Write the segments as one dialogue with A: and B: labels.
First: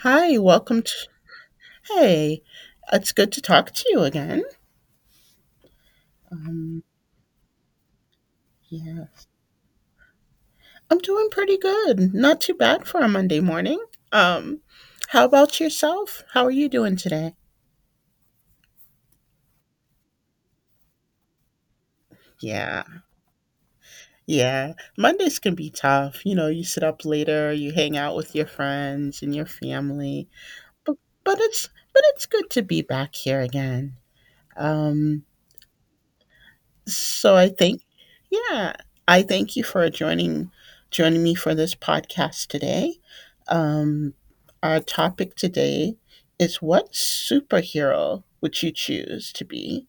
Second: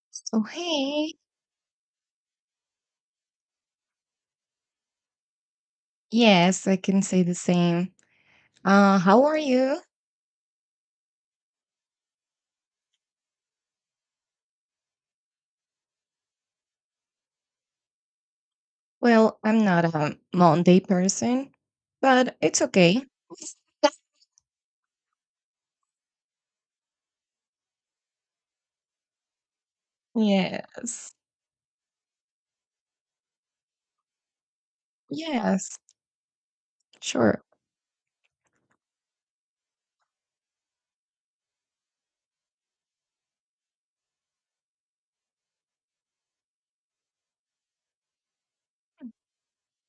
A: Hi,
B: So,
A: welcome to.
B: hey,
A: Hey, it's good to talk to you again.
B: yes, I
A: Um,
B: can say the same.
A: yeah,
B: How are you?
A: I'm doing pretty good. Not too bad for a Monday morning. Um, how about yourself? How are you doing today?
B: Well, I'm not a Monday person, but it's
A: Yeah,
B: okay.
A: yeah. Mondays can be tough. You know, you sit up later, you hang out with your friends and your family. But
B: Yes,
A: but it's but it's good to be back here again. Um,
B: yes,
A: So
B: sure.
A: I think, yeah, I thank you for joining me for this podcast today. Um, our topic today is what superhero would you choose to be,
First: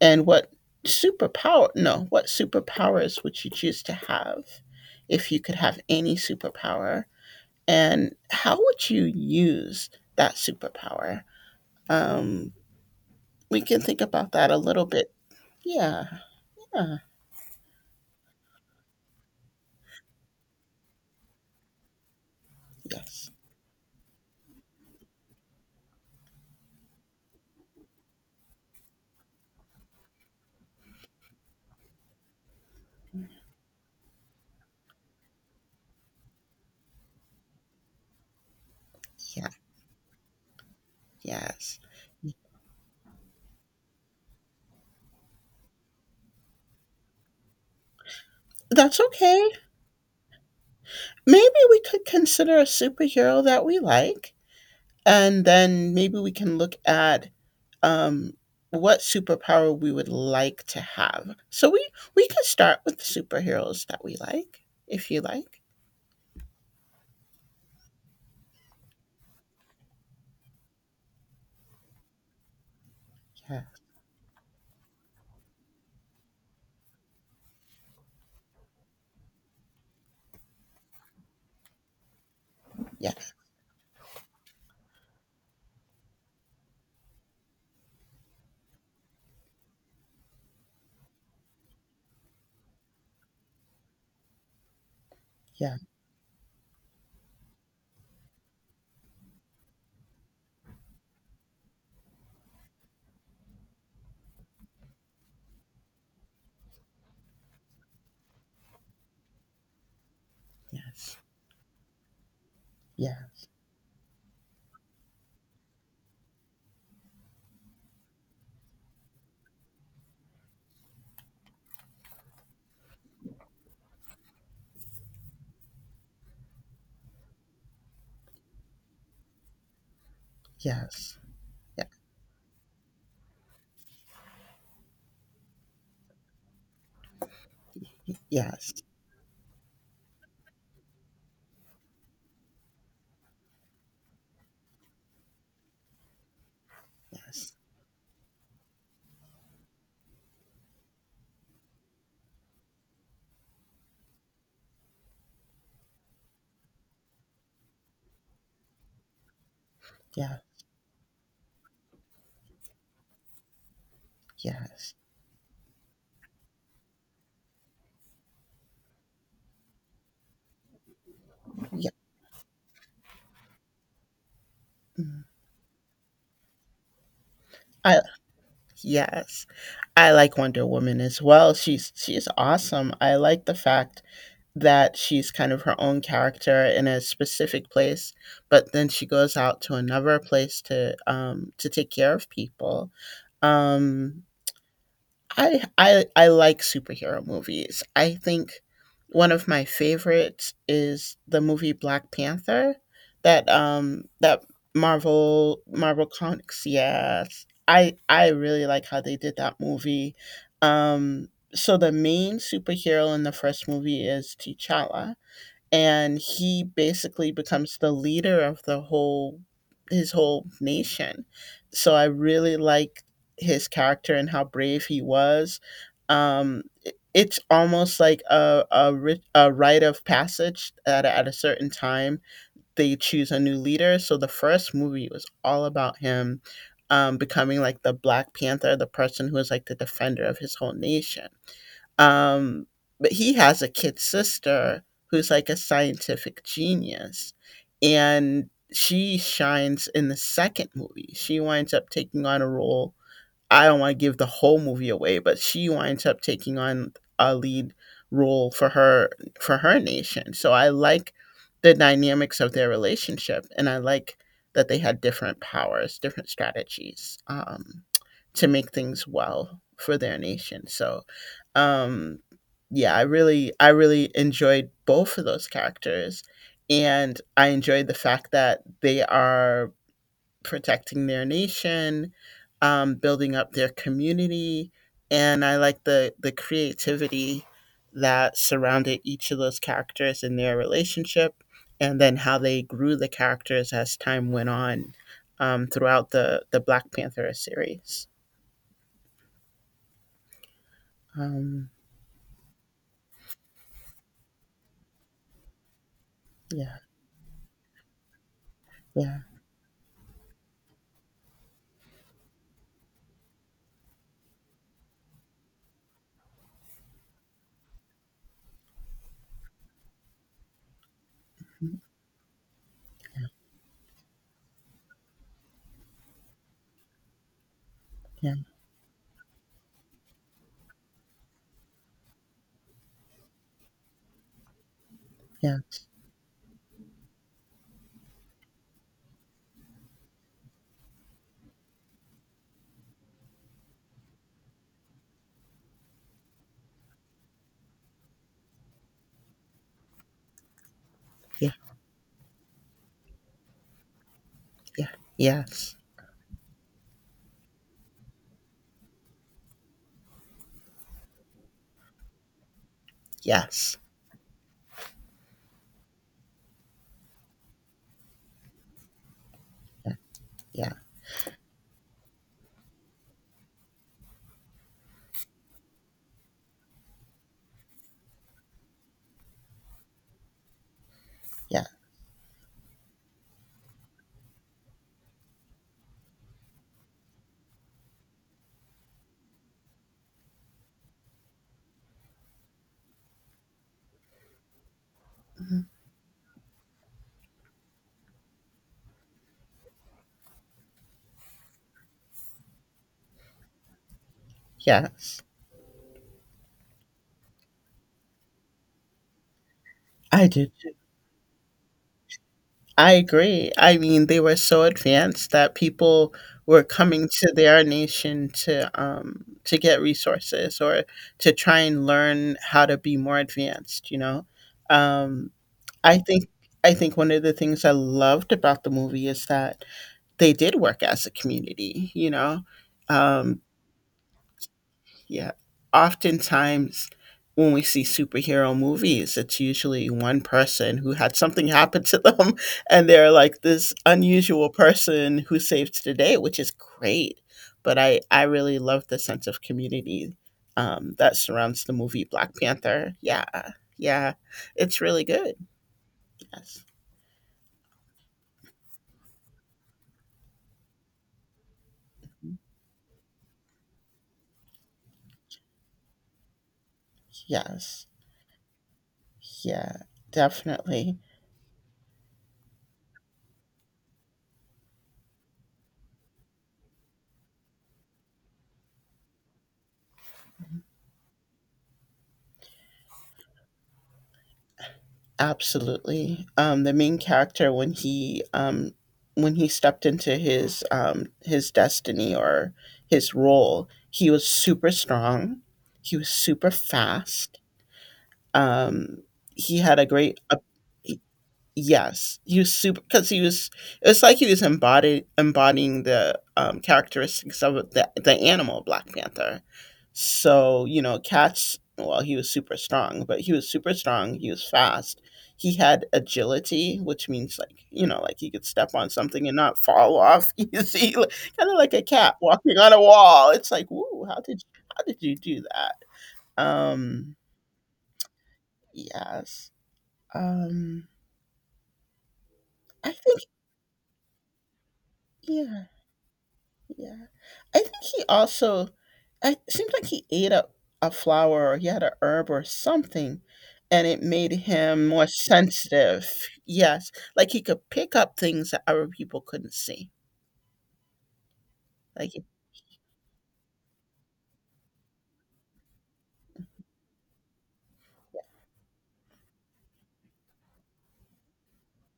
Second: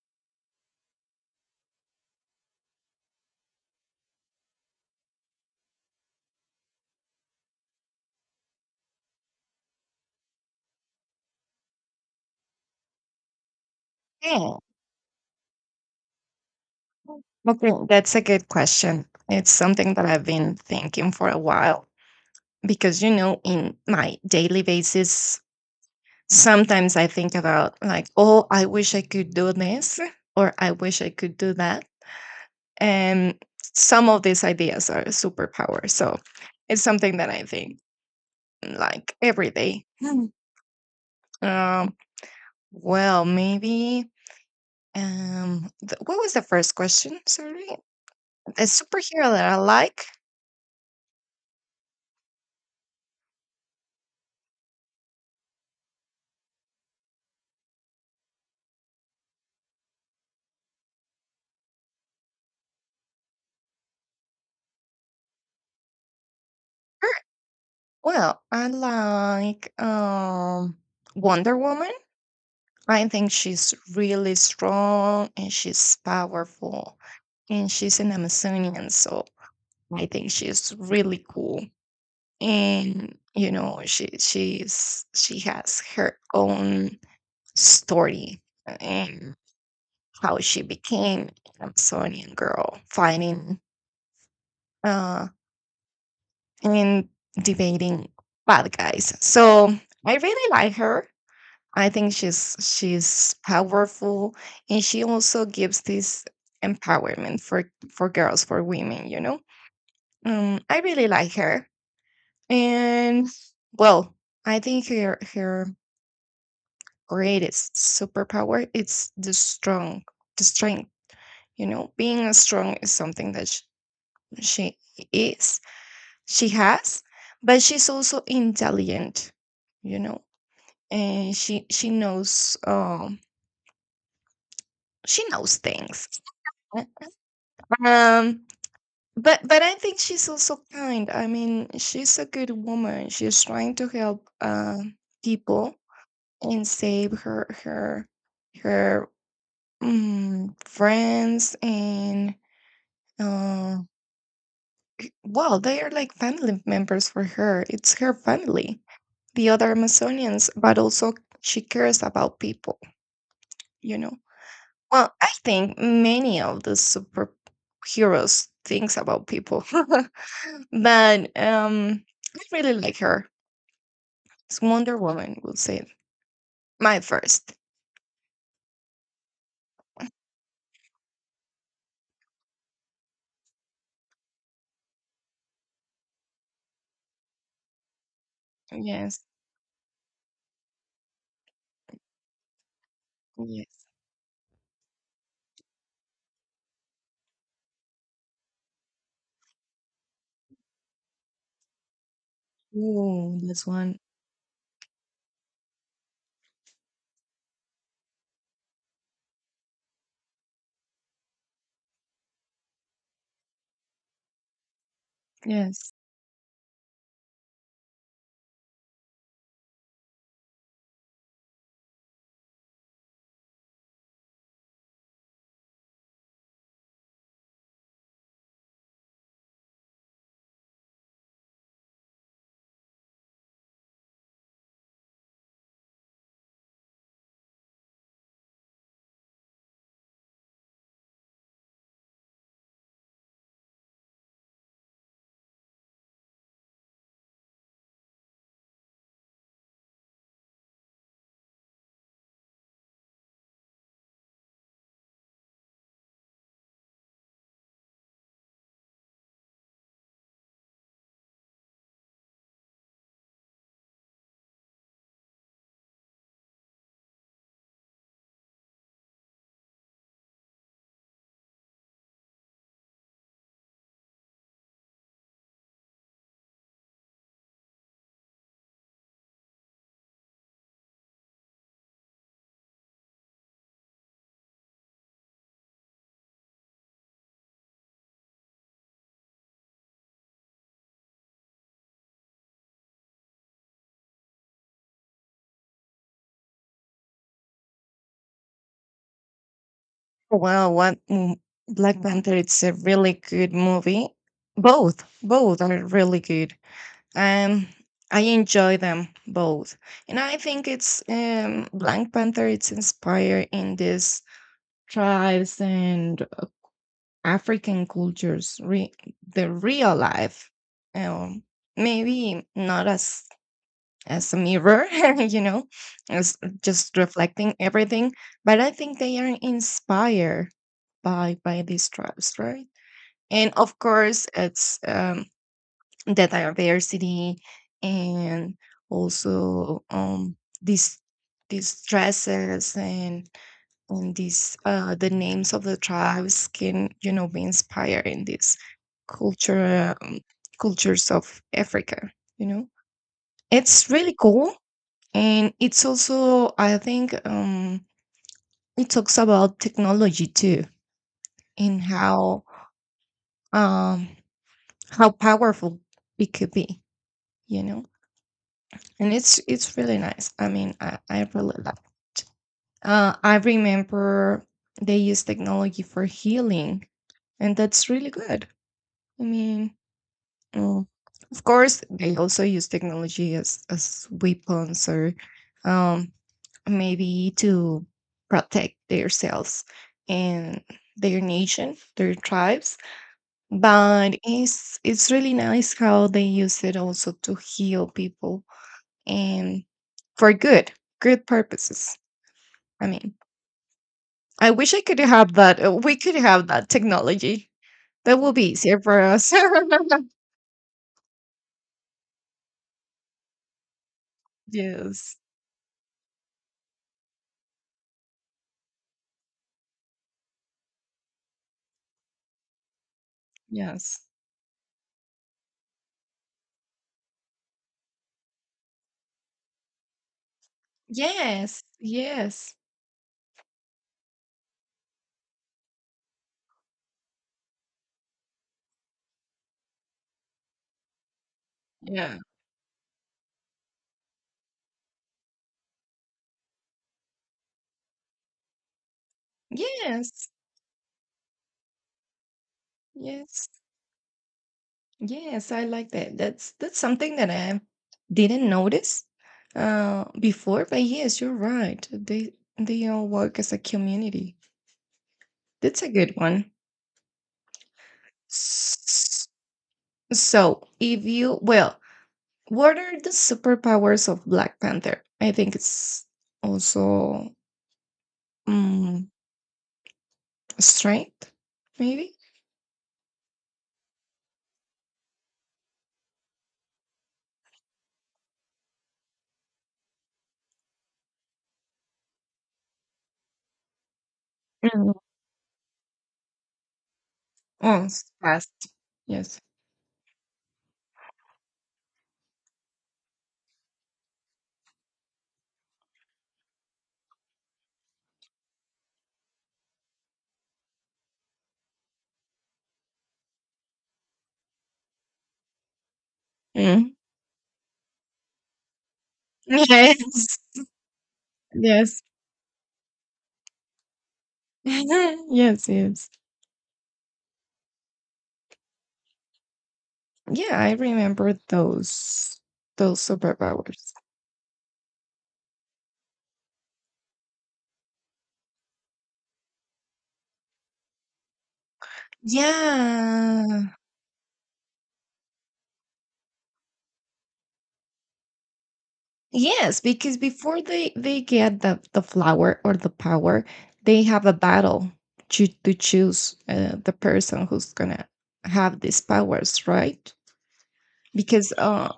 A: and what superpower? No, what superpowers would you choose to have if you could have any superpower, and how would you use that superpower? Um, we can think about that a little bit. Yeah. Yeah.
B: Okay, that's a good question. It's something that I've been thinking for a while because,
A: Yes.
B: in my daily basis, sometimes I think about like, oh, I wish I could do this or I wish I could do that. And some of these ideas are superpower. So it's something that I think like
A: Yeah.
B: every day. Hmm.
A: Yes.
B: Um, well, maybe. What was the first question? Sorry, a
A: That's
B: superhero that
A: okay.
B: I like.
A: Maybe we could consider a superhero that we like, and then maybe we can look at, um, what superpower we would like to have. So we could start with the superheroes that we like, if you like.
B: Well, I like Wonder Woman. I think
A: Yeah.
B: she's really strong and she's powerful, and she's an Amazonian, so I think she's really cool.
A: Yeah.
B: And you know, she has her own story and how she became an Amazonian girl, fighting uh,
A: Yeah.
B: and debating bad guys. So I really like her. I think she's powerful, and she also gives this empowerment for girls, for women. I really
A: Yes.
B: like her. And,
A: Yeah.
B: well, I think her greatest superpower is the strength. Being a strong is something that she, she is she has, but she's also intelligent. you know
A: Yes.
B: and she
A: Yeah.
B: she knows um she knows things. Um,
A: Yes.
B: but I think she's also kind. I mean, she's a good woman. She's trying to help people and save her
A: Yes.
B: her her mm, friends and uh, well, they are like family members for her. It's her family, the other
A: Yeah.
B: Amazonians, but also she cares about people. You know.
A: Yes.
B: Well, I think many of the superheroes thinks about people. But
A: Yeah.
B: I really like her. It's Wonder
A: Mm.
B: Woman, we'll say. My first.
A: I Yes. I like Wonder Woman as well. She's awesome. I like the fact that she's kind of her own character in a specific place, but then she
B: Yes.
A: goes out to another place to, to take care of people.
B: Yes.
A: Um, I like superhero movies. I think one of my favorites is the movie Black Panther,
B: Ooh,
A: that
B: this one.
A: that Marvel Comics. Yes, I really like how they did that movie. Um, so the main superhero in the first movie is T'Challa,
B: Yes.
A: and he basically becomes the leader of the whole his whole nation. So I really like his character and how brave he was. It's almost like a rite of passage at a certain time. They choose a new leader. So the first movie was all about him, becoming like the Black Panther, the person who is like the defender of his whole nation. um, but he has a kid sister who's like a scientific genius, and she shines in the second movie. She winds up taking on a role. I don't want to give the whole movie away, but she winds up taking on a lead role for her nation. So I like the dynamics of their relationship, and I like that they had different powers, different strategies, to make things well for their nation. So, um, yeah, I really enjoyed both of those characters, and I enjoyed the fact that they are protecting their nation, building up their community, and I like the creativity that surrounded each of those characters in their relationship, and then how they grew the characters as time went on, throughout the Black Panther series.
B: Well,
A: Um,
B: Black Panther? It's a really good movie. Both are really good.
A: yeah,
B: Um, I enjoy them
A: yeah,
B: both, and I think it's Black Panther. It's inspired in these tribes and African cultures, the real life, um, maybe not as a mirror, you know, as just reflecting everything,
A: yeah,
B: but I think they are inspired by these tribes, right? And of course, it's
A: yeah,
B: the diversity and also these dresses and the names of the tribes can be inspired in these culture um, cultures of
A: yeah.
B: Africa. you know it's really cool.
A: Yeah.
B: And
A: Yes.
B: it's also I think, it talks about technology too. And
A: Yes.
B: um how powerful it could be. you know and it's
A: Yeah.
B: really nice. I
A: Yeah.
B: mean, I really like it. I remember they use technology for healing, and that's really good. I mean, mm, of
A: Yeah.
B: course, they also use technology as weapons or um, maybe to protect themselves and their nation, their tribes. But it's really
A: Mhm.
B: nice how they use it also to heal people and for good, good purposes. I mean, I wish I could
A: Yes.
B: have that. We could have that technology. That will be easier for us.
A: I do too. I agree. I mean, they were so
B: Yes.
A: advanced that people were coming to their nation to, to get resources or to try and learn how to be more advanced, you
B: Yes.
A: know. Um I think I think one of the things I loved about the movie is that they did work as a
B: Yes,
A: community.
B: yes.
A: Um Yeah. Oftentimes, when we see superhero movies, it's usually one person who had something happen to
B: Yeah.
A: them, and they're like this unusual person who saves the day, which is great. But I really love the sense of community,
B: Yes,
A: that surrounds the movie Black Panther. Yeah,
B: yes,
A: yeah, it's really good.
B: yes, I like that. That's
A: Yes,
B: that's something that I didn't notice before, but yes, you're right. They all work as a community. That's a good one.
A: yes,
B: S-
A: yeah,
B: So,
A: definitely.
B: if you well, what are the superpowers of Black Panther? I think it's also mm, strength, maybe.
A: Absolutely. The main character when he, stepped into his, his destiny or his role, he was super
B: Mm.
A: strong. He was super fast.
B: Oh, it's fast.
A: Um,
B: Yes.
A: he had a great. Yes, he was super because he was. It was like he was embodied embodying the, characteristics of the animal Black Panther. So you know, cats. Well, he was super strong, but he was super strong. He was fast. He had agility,
B: Mm-hmm.
A: which means like, like he could step on something and not fall off
B: Yes.
A: easy, kind of like a
B: Yes.
A: cat walking on a wall. It's like, woo, how did you do
B: Yes,
A: that?
B: yes.
A: Um, yes.
B: Yeah, I
A: Um,
B: remember those
A: I
B: those
A: think
B: superpowers.
A: yeah. Yeah. I think he also I it seems like he ate a flower or he had a herb or something,
B: Yeah.
A: and it made him more sensitive. Yes. Like he could pick up things that other people couldn't
B: Yes,
A: see.
B: because before they get the
A: Like,
B: flower or the power, they have a battle to choose the person who's gonna have these powers, right? Because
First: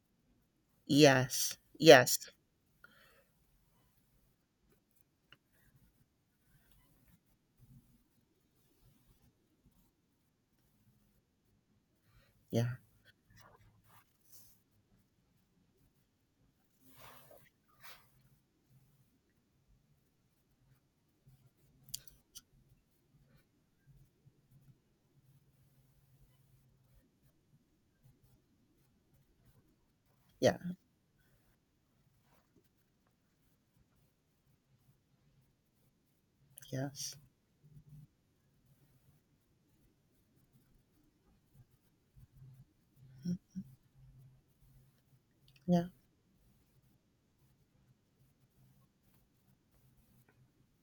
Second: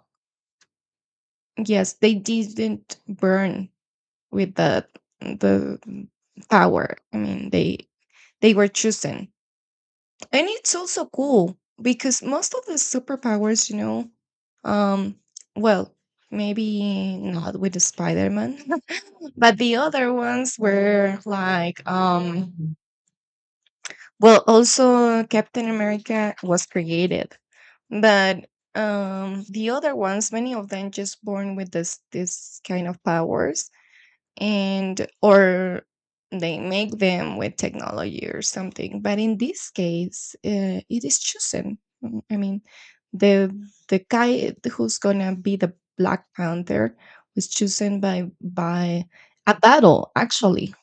A: yes.
B: yes, they
A: Yes.
B: didn't burn with the power. I mean, they were chosen, and it's also cool because most of
A: Yeah.
B: the superpowers um well, maybe not with the Spider-Man. But the other ones were like, well, also Captain America was created. But the other ones, many
A: Yeah.
B: of them just born with this kind of powers, and or they make
A: Yes.
B: them with technology or something. But in this case, it is chosen. Mm, I mean the the guy who's gonna be the
A: Yeah.
B: Black Panther was chosen by a battle, actually,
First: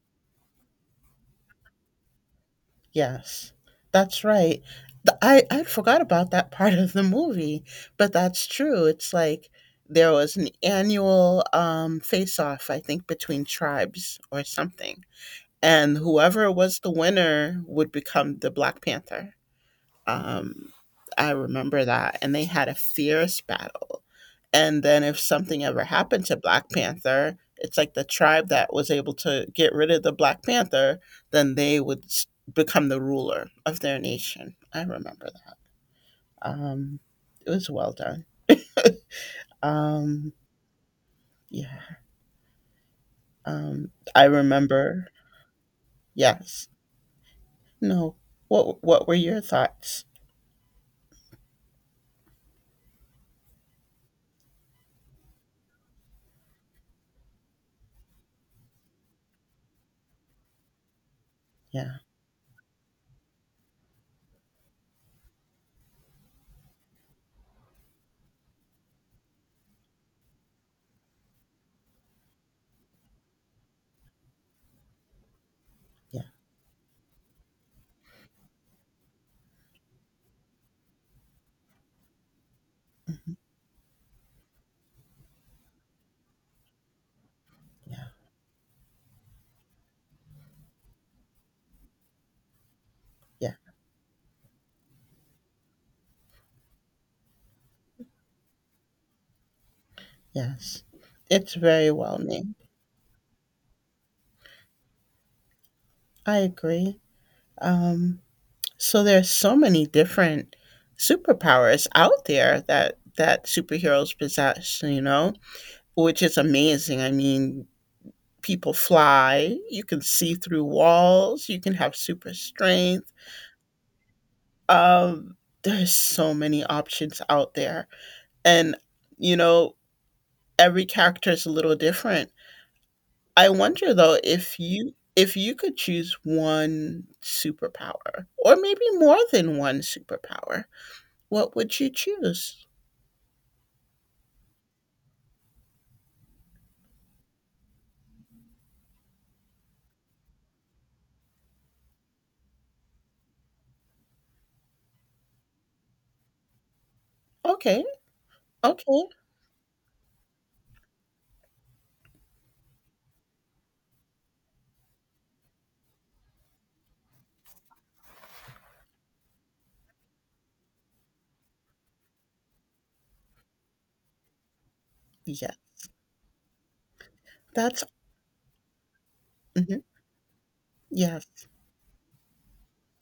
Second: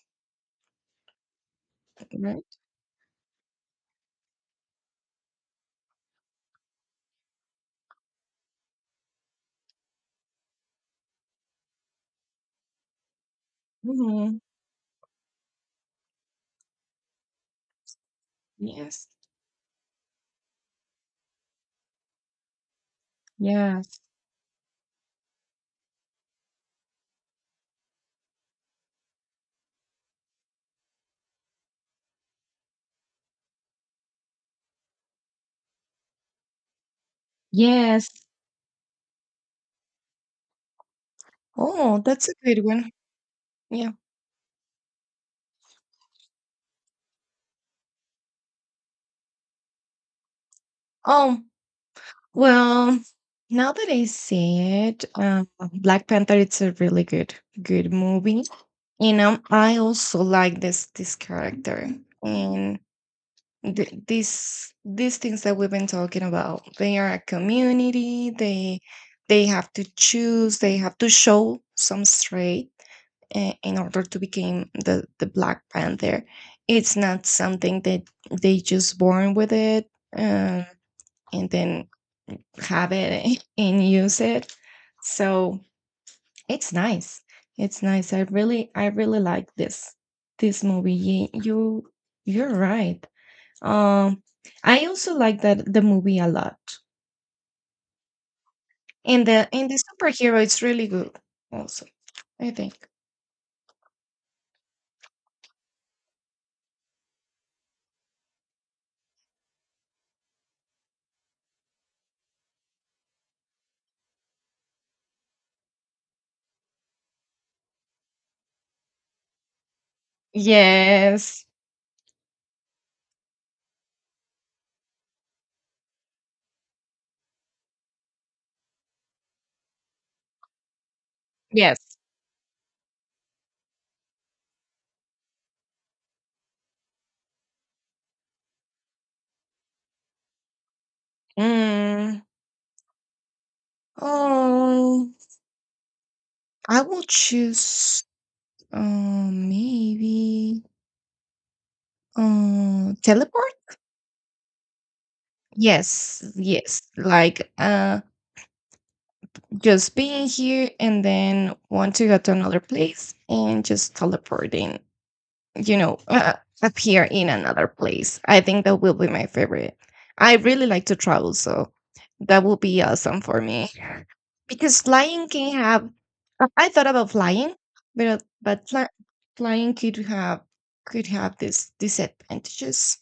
B: right?
A: Yes. That's right. I forgot about that part of the movie, but that's true. It's like there was an annual, face off, I think, between tribes
B: Mhm.
A: or something, and whoever was the winner would become the Black
B: Yes,
A: Panther. Um, I remember that, and they had a fierce
B: yes,
A: battle. And then if something ever happened to Black Panther, it's like the tribe that was able to get rid of the Black Panther, then they would become the ruler of their nation. I remember that. Um, it was well
B: yes.
A: done. Um, yeah.
B: Oh, that's a good one. Yeah.
A: I remember. Yes. No. What were your thoughts?
B: Oh, well, now that I see it, Black Panther, it's a really good movie. I also like this character.
A: Yeah.
B: And these things that we've been talking about, they are a community. They have to choose, they have to show some straight in order to become the Black
A: Yeah.
B: Panther. It's not something that they just born with it um, and then have it and use it. So it's nice. It's
A: Yeah.
B: nice. I really like this movie. You're right.
A: Yeah,
B: Um I also like that the movie a lot. And the superhero it's
A: yes.
B: really good
A: It's
B: also,
A: very well
B: I
A: named.
B: think.
A: I agree. Um, so there's so many different superpowers out there that superheroes possess, which is amazing. I mean, people fly, you can see through
B: Yes.
A: walls, you can have super strength. Um, there's so many options out there. And you know, every character is a little
B: Yes.
A: different. I wonder though if you could choose one superpower or maybe more than one superpower, what would you
B: Mm.
A: choose?
B: Oh, I will choose maybe teleport. Yes, yes. Like
A: Okay, okay.
B: just being here and then want to go to another place and just teleporting, you know, uh, appear in another place. I think that will be my favorite. I really like to travel, so that will be awesome for me because flying
A: Yeah,
B: can have. I thought about flying,
A: that's
B: but but fly, flying
A: mhm.
B: could have
A: Yes,
B: this disadvantages,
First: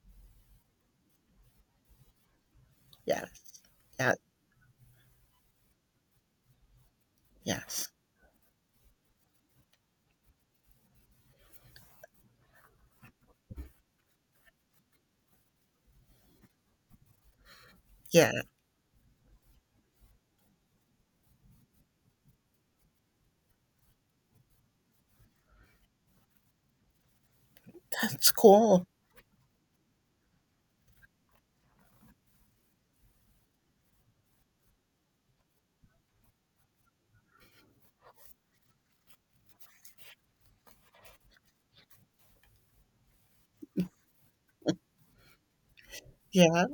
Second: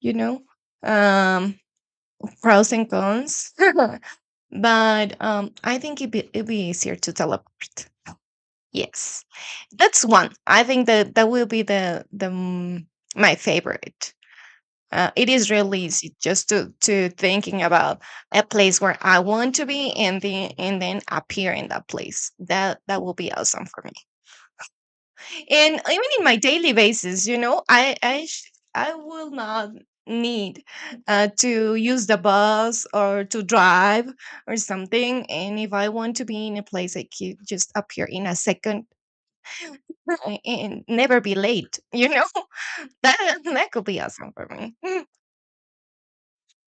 B: you know, um, pros and
A: yes,
B: cons.
A: yes,
B: But I think it'd be easier to teleport.
A: yes.
B: Yes, that's one. I think that will be the my favorite. It is really easy just to thinking about
A: Yeah,
B: a place where I want to be and then appear in that place. That will be awesome for me. And even in my daily basis, i i
A: that's
B: sh-
A: cool.
B: i will not need to use the bus or to drive or something. And if I want to be in a place, I could just appear in a second. And never be late. That could be awesome for me.
A: Yeah,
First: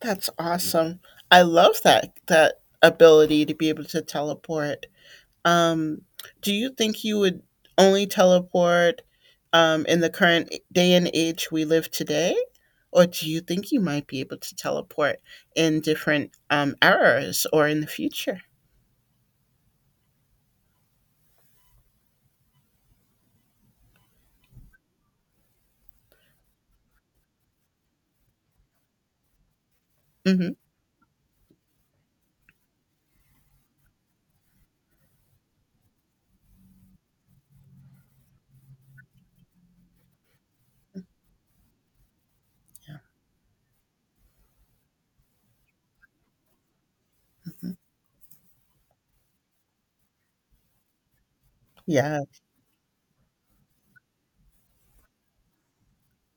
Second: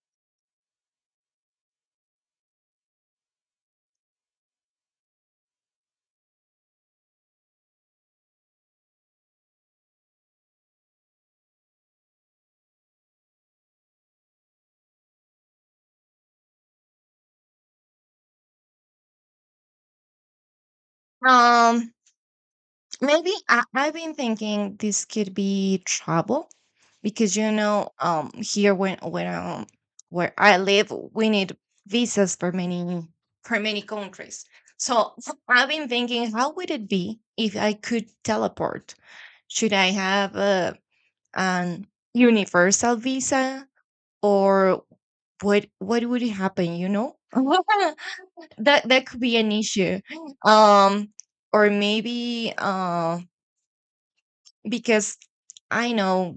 A: that's awesome. I love that ability to be able to teleport. Um, do you think you would only teleport, in the current day and age we live today? Or do you think you might be able to teleport in different, eras or in the future?
B: Mm. um Maybe I've been thinking this could be trouble because, here, when where
A: Hmm.
B: I live, we need visas for many countries. So I've been thinking, how would it be if I could teleport? Should I have an universal
A: Yeah.
B: visa or what? What would happen?
A: Mm-hmm.
B: That could be an issue. Um, or
A: Yeah.
B: maybe because I know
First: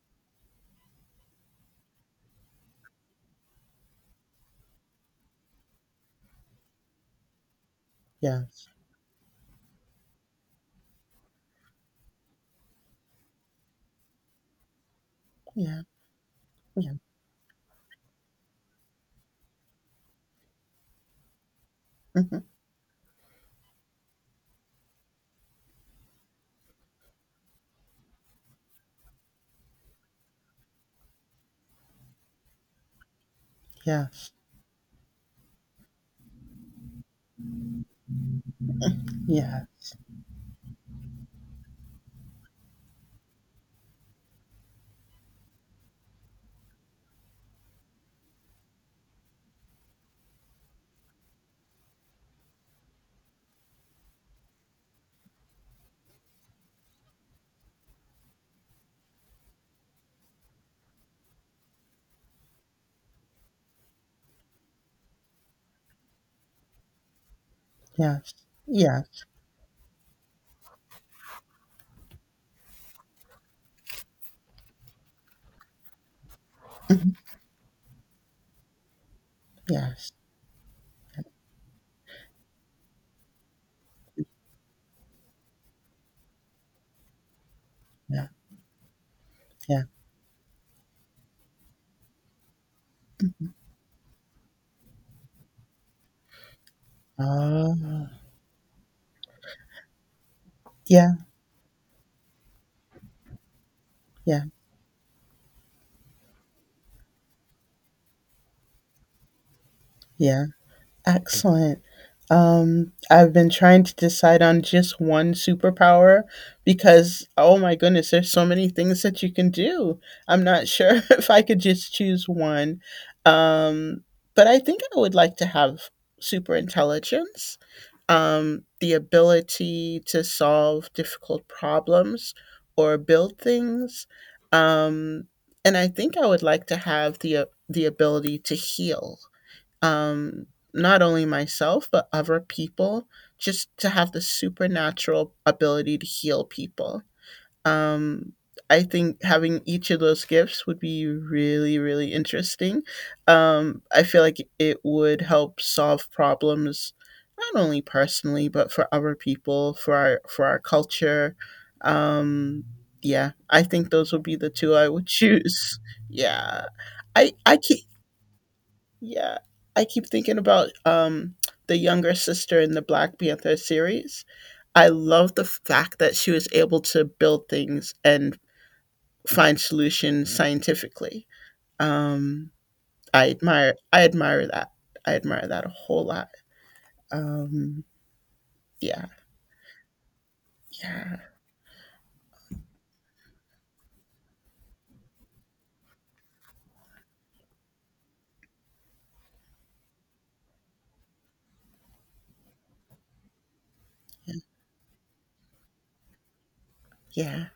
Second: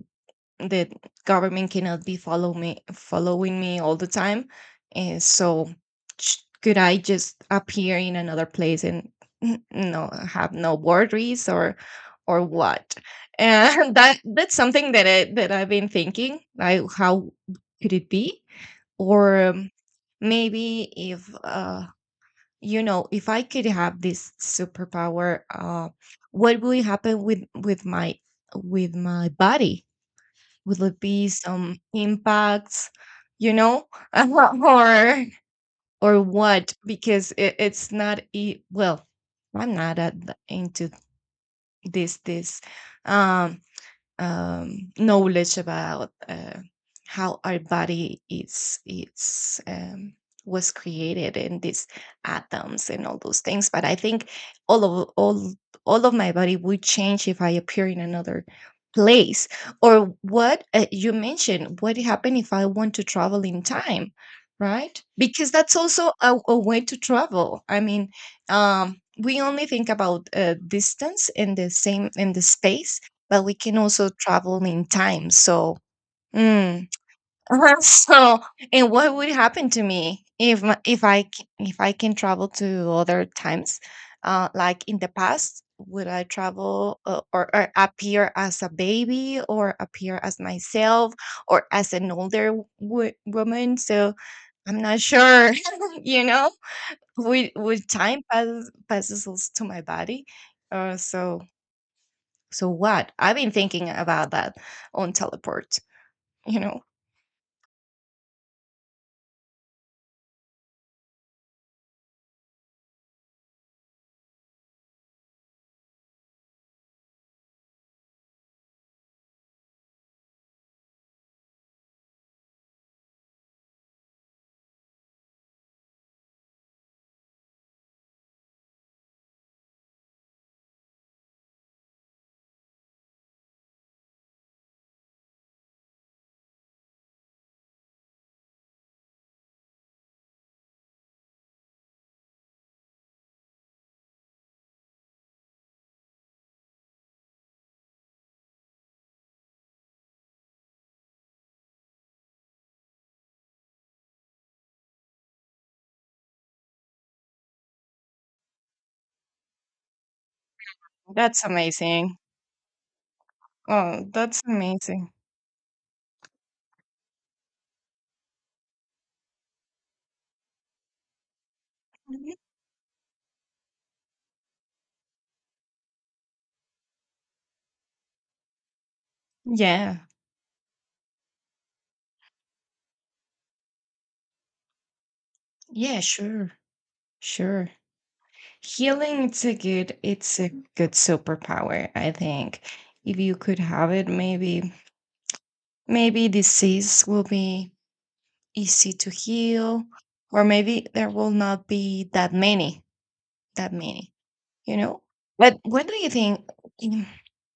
B: that government cannot be following me all the time, and so could I just appear in another
A: Yes.
B: place and have no boundaries or what? And that's something that I've
A: Yeah,
B: been thinking. Like,
A: yeah.
B: how could it be? Or maybe if
A: Hmm.
B: if I could have this superpower, what would happen with my body? Would it be some impacts, you know
A: Yes.
B: or or what? Because it's not well,
A: Yeah,
B: I'm not at into this um knowledge about how our body is was created and these atoms and all those things. But I think all of all all of my body would change if I appear in another place. Or what you mentioned, what happened if I want to travel in time, right? Because that's also a way to travel. I mean,
A: yes, yes,
B: we only think about distance in the same in the space, but we can also travel in time. So, mm.
A: mhm,
B: so and what would happen to
A: yes,
B: me if if I can travel to other times, like in the past? Would I travel or,
A: yeah,
B: appear as a baby or
A: yeah.
B: appear as myself or as an older woman? So I'm not sure, you know, would
A: Oh,
B: time passes also to my body? Uh,
A: yeah,
B: so so what? I've been thinking about
A: yeah,
B: that on teleport, you know.
A: yeah. Excellent. I've been trying to decide on just one superpower because, oh my goodness, there's so many things that you can do. I'm not sure if I could just choose one. Um, but I think I would like to have super intelligence, the ability to solve difficult problems or build things. Um, and I think I would like to have the ability to heal, um, not only myself, but other people, just to have the supernatural ability to heal people. Um, I think having each of those gifts would be really, really interesting. I feel like it would help solve problems, not only personally, but for other people, for our culture.
B: That's amazing.
A: Um, yeah, I think
B: Oh,
A: those would be
B: that's
A: the two I would
B: amazing.
A: choose. Yeah. I, can Yeah, I keep thinking about, the younger
B: Mhm.
A: sister in the Black Panther series. I love the fact that she was able to build things and find
B: Yeah.
A: solutions scientifically. Um, I admire that. I admire that a
B: Yeah,
A: whole lot.
B: sure. Sure.
A: Um, yeah,
B: Healing, it's a good
A: yeah,
B: superpower, I think. If you could have it, maybe disease will be easy to heal, or maybe there will not be that many,
A: yeah,
B: you know? But what do you think? Mm,
A: yeah,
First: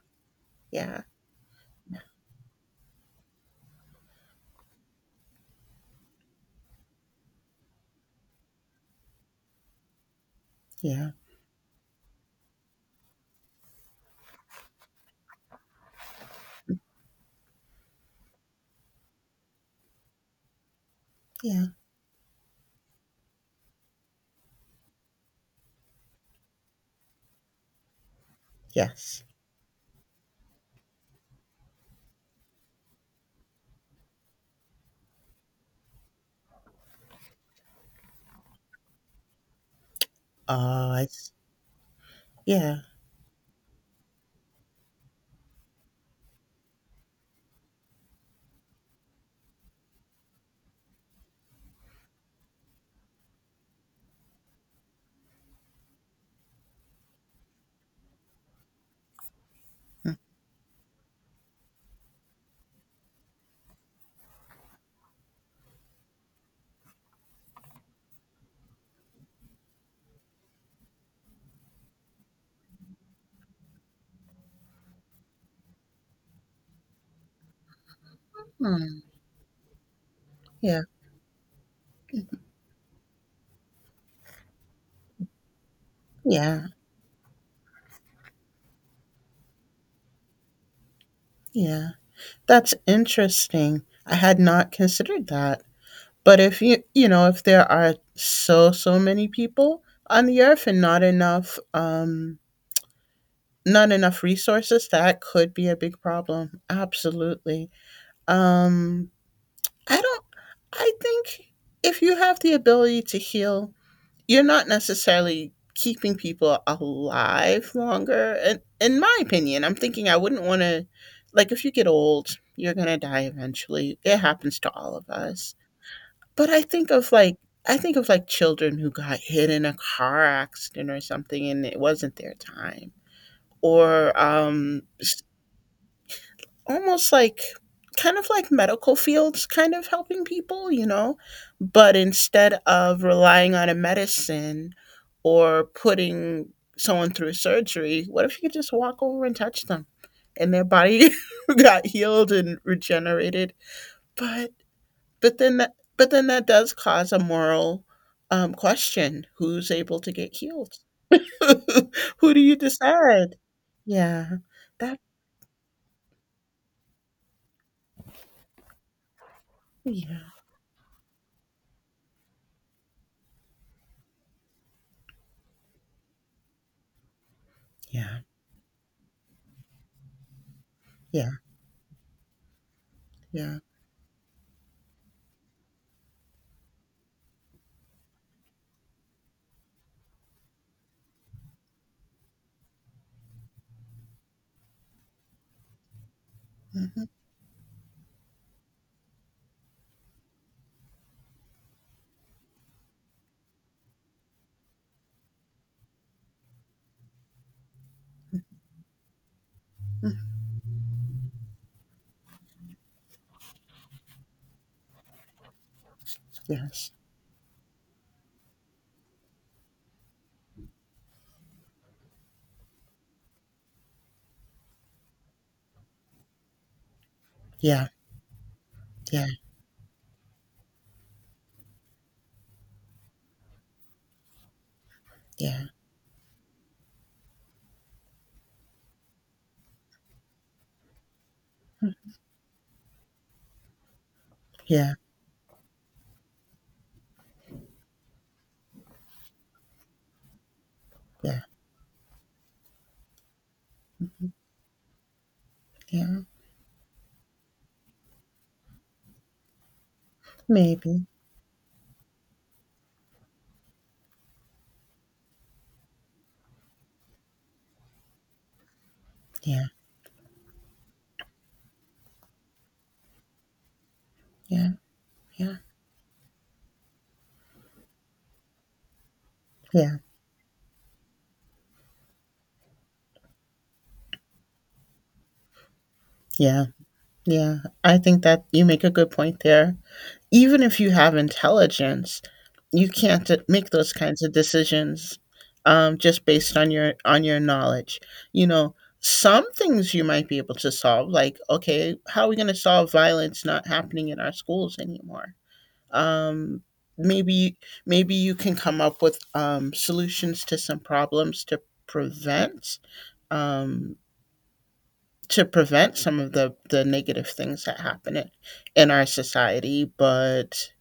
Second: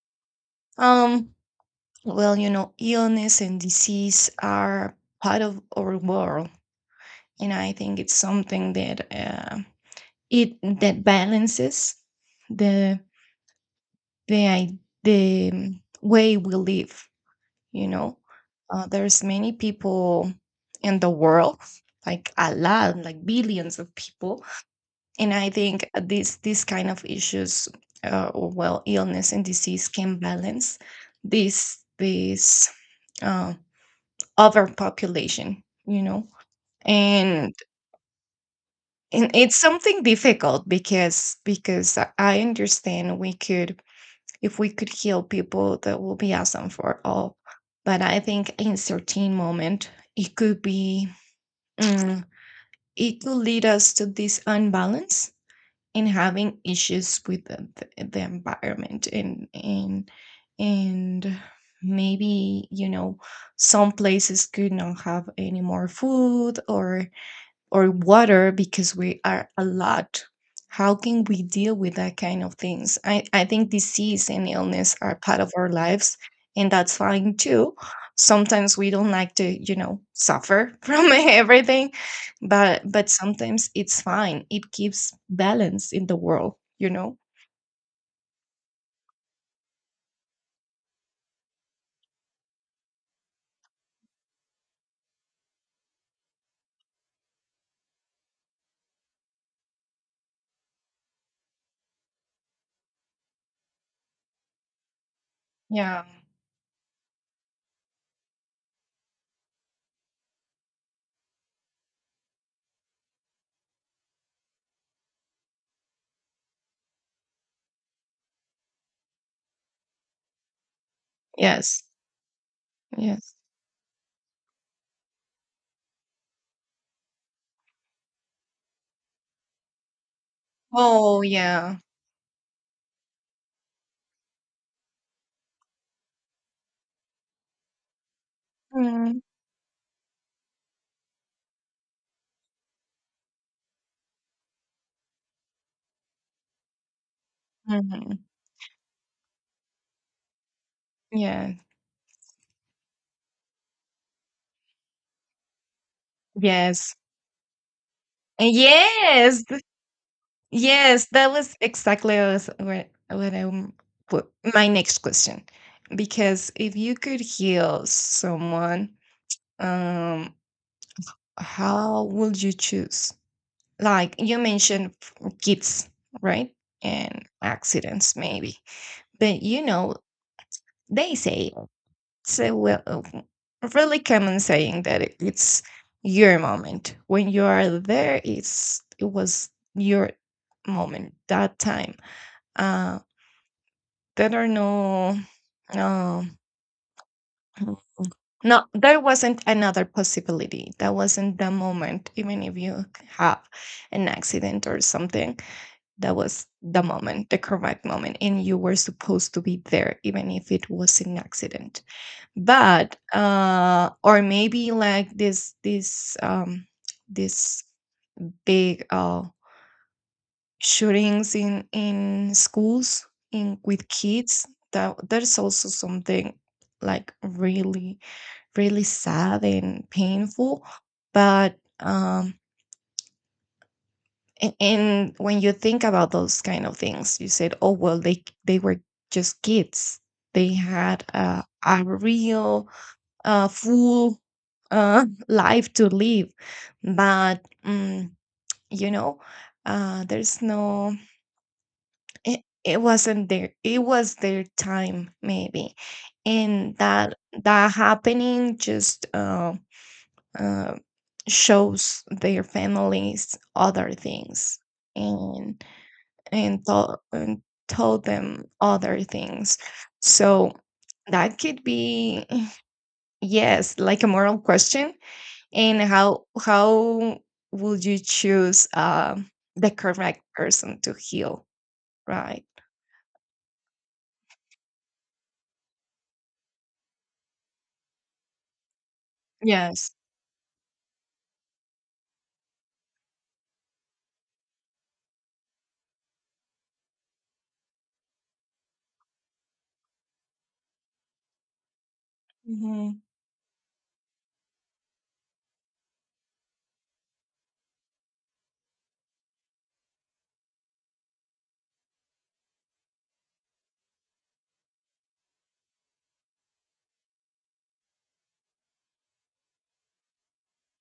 B: Um, Well, illness and disease are part of our world, and I think it's something that it that
A: yeah,
B: balances the the i- the way we live. You know, there's many people in the world,
A: yeah,
B: like a lot, like billions of people, and I think this kind of issues, or, well,
A: yes.
B: illness and disease can balance this. uh, Overpopulation, you know? And and it's something difficult
A: Uh, I s-
B: because I
A: yeah.
B: understand we could if we could heal people that will be awesome for all. But I think in certain moment it could be mm, it could lead us to this unbalance and having issues with the environment and maybe some places could not have any more food or water because we are a lot. How can we deal with that kind of things? I think disease and illness are part of our lives, and that's fine too. Sometimes we
A: Hmm,
B: don't like to, suffer
A: yeah,
B: from everything, but sometimes it's fine. It keeps balance in the world,
A: yeah,
B: you know?
A: yeah. That's interesting. I had not considered that. But if you, you know if there are so many people on the earth and not enough, not enough resources, that could be a big
B: Yeah.
A: problem. Absolutely. Um I don't I think if you have the ability to heal, you're not necessarily keeping people alive longer. And in my opinion, I'm thinking I wouldn't want to, like, if you
B: Yes.
A: get old, you're going to die
B: Yes.
A: eventually. It happens to all of us. But I think of like children who got hit in a car accident or
B: Oh
A: something and
B: yeah.
A: it wasn't their time. Or, almost like kind of like medical fields kind of helping people, but instead of relying on a medicine or putting someone through surgery,
B: Mm-hmm.
A: what if you could just walk over and touch them and their body
B: Yeah.
A: got healed and regenerated? But but then that does
B: Yes.
A: cause a moral, question,
B: Yes.
A: who's able to get healed?
B: Yes, that was exactly
A: Who do
B: was
A: you
B: what
A: decide? Yeah,
B: my next
A: that
B: question. Because if you could heal someone,
A: yeah.
B: um, how would you choose? Like you mentioned kids, right? And accidents
A: Yeah,
B: maybe. But you know, they
A: yeah,
B: say it's a, well,
A: yeah.
B: a really common saying that it's your moment. When you are there, it was your moment, that time. Uh, There are no, no,
A: Mhm.
B: mm, no, there wasn't another possibility. That wasn't the moment, even if you have an accident or something. That was the moment, the correct moment, and you were supposed to be there, even if it was an accident. But or maybe like this, this, um,
A: Yes.
B: this big shootings in schools in with kids that that's also something like
A: Yeah,
B: really really
A: yeah,
B: sad and painful, but and when you
A: yeah,
B: think about those kind of things, you said, "Oh, well, they were just kids. They had a real full
A: yeah,
B: life to live." But you know there's no,
A: yeah,
B: it, it wasn't their it was their time maybe,
A: yeah.
B: and that happening just uh,
A: Maybe.
B: shows their families other things, and and, to- and told them other things.
A: Yeah,
B: So that could be yes, like a moral
A: yeah,
B: question.
A: yeah,
B: And how would you choose the
A: yeah,
B: correct person to heal, right?
A: yeah, yeah. I think that you make a good point there.
B: Yes.
A: Even if you have intelligence, you can't make those kinds of decisions, just based on your knowledge. You know, some things you might be able to solve, like okay, how are we going to solve violence not happening in our schools anymore? Um, maybe maybe you can come up with solutions to some problems prevent um, to prevent some of the negative things that happen in our society, but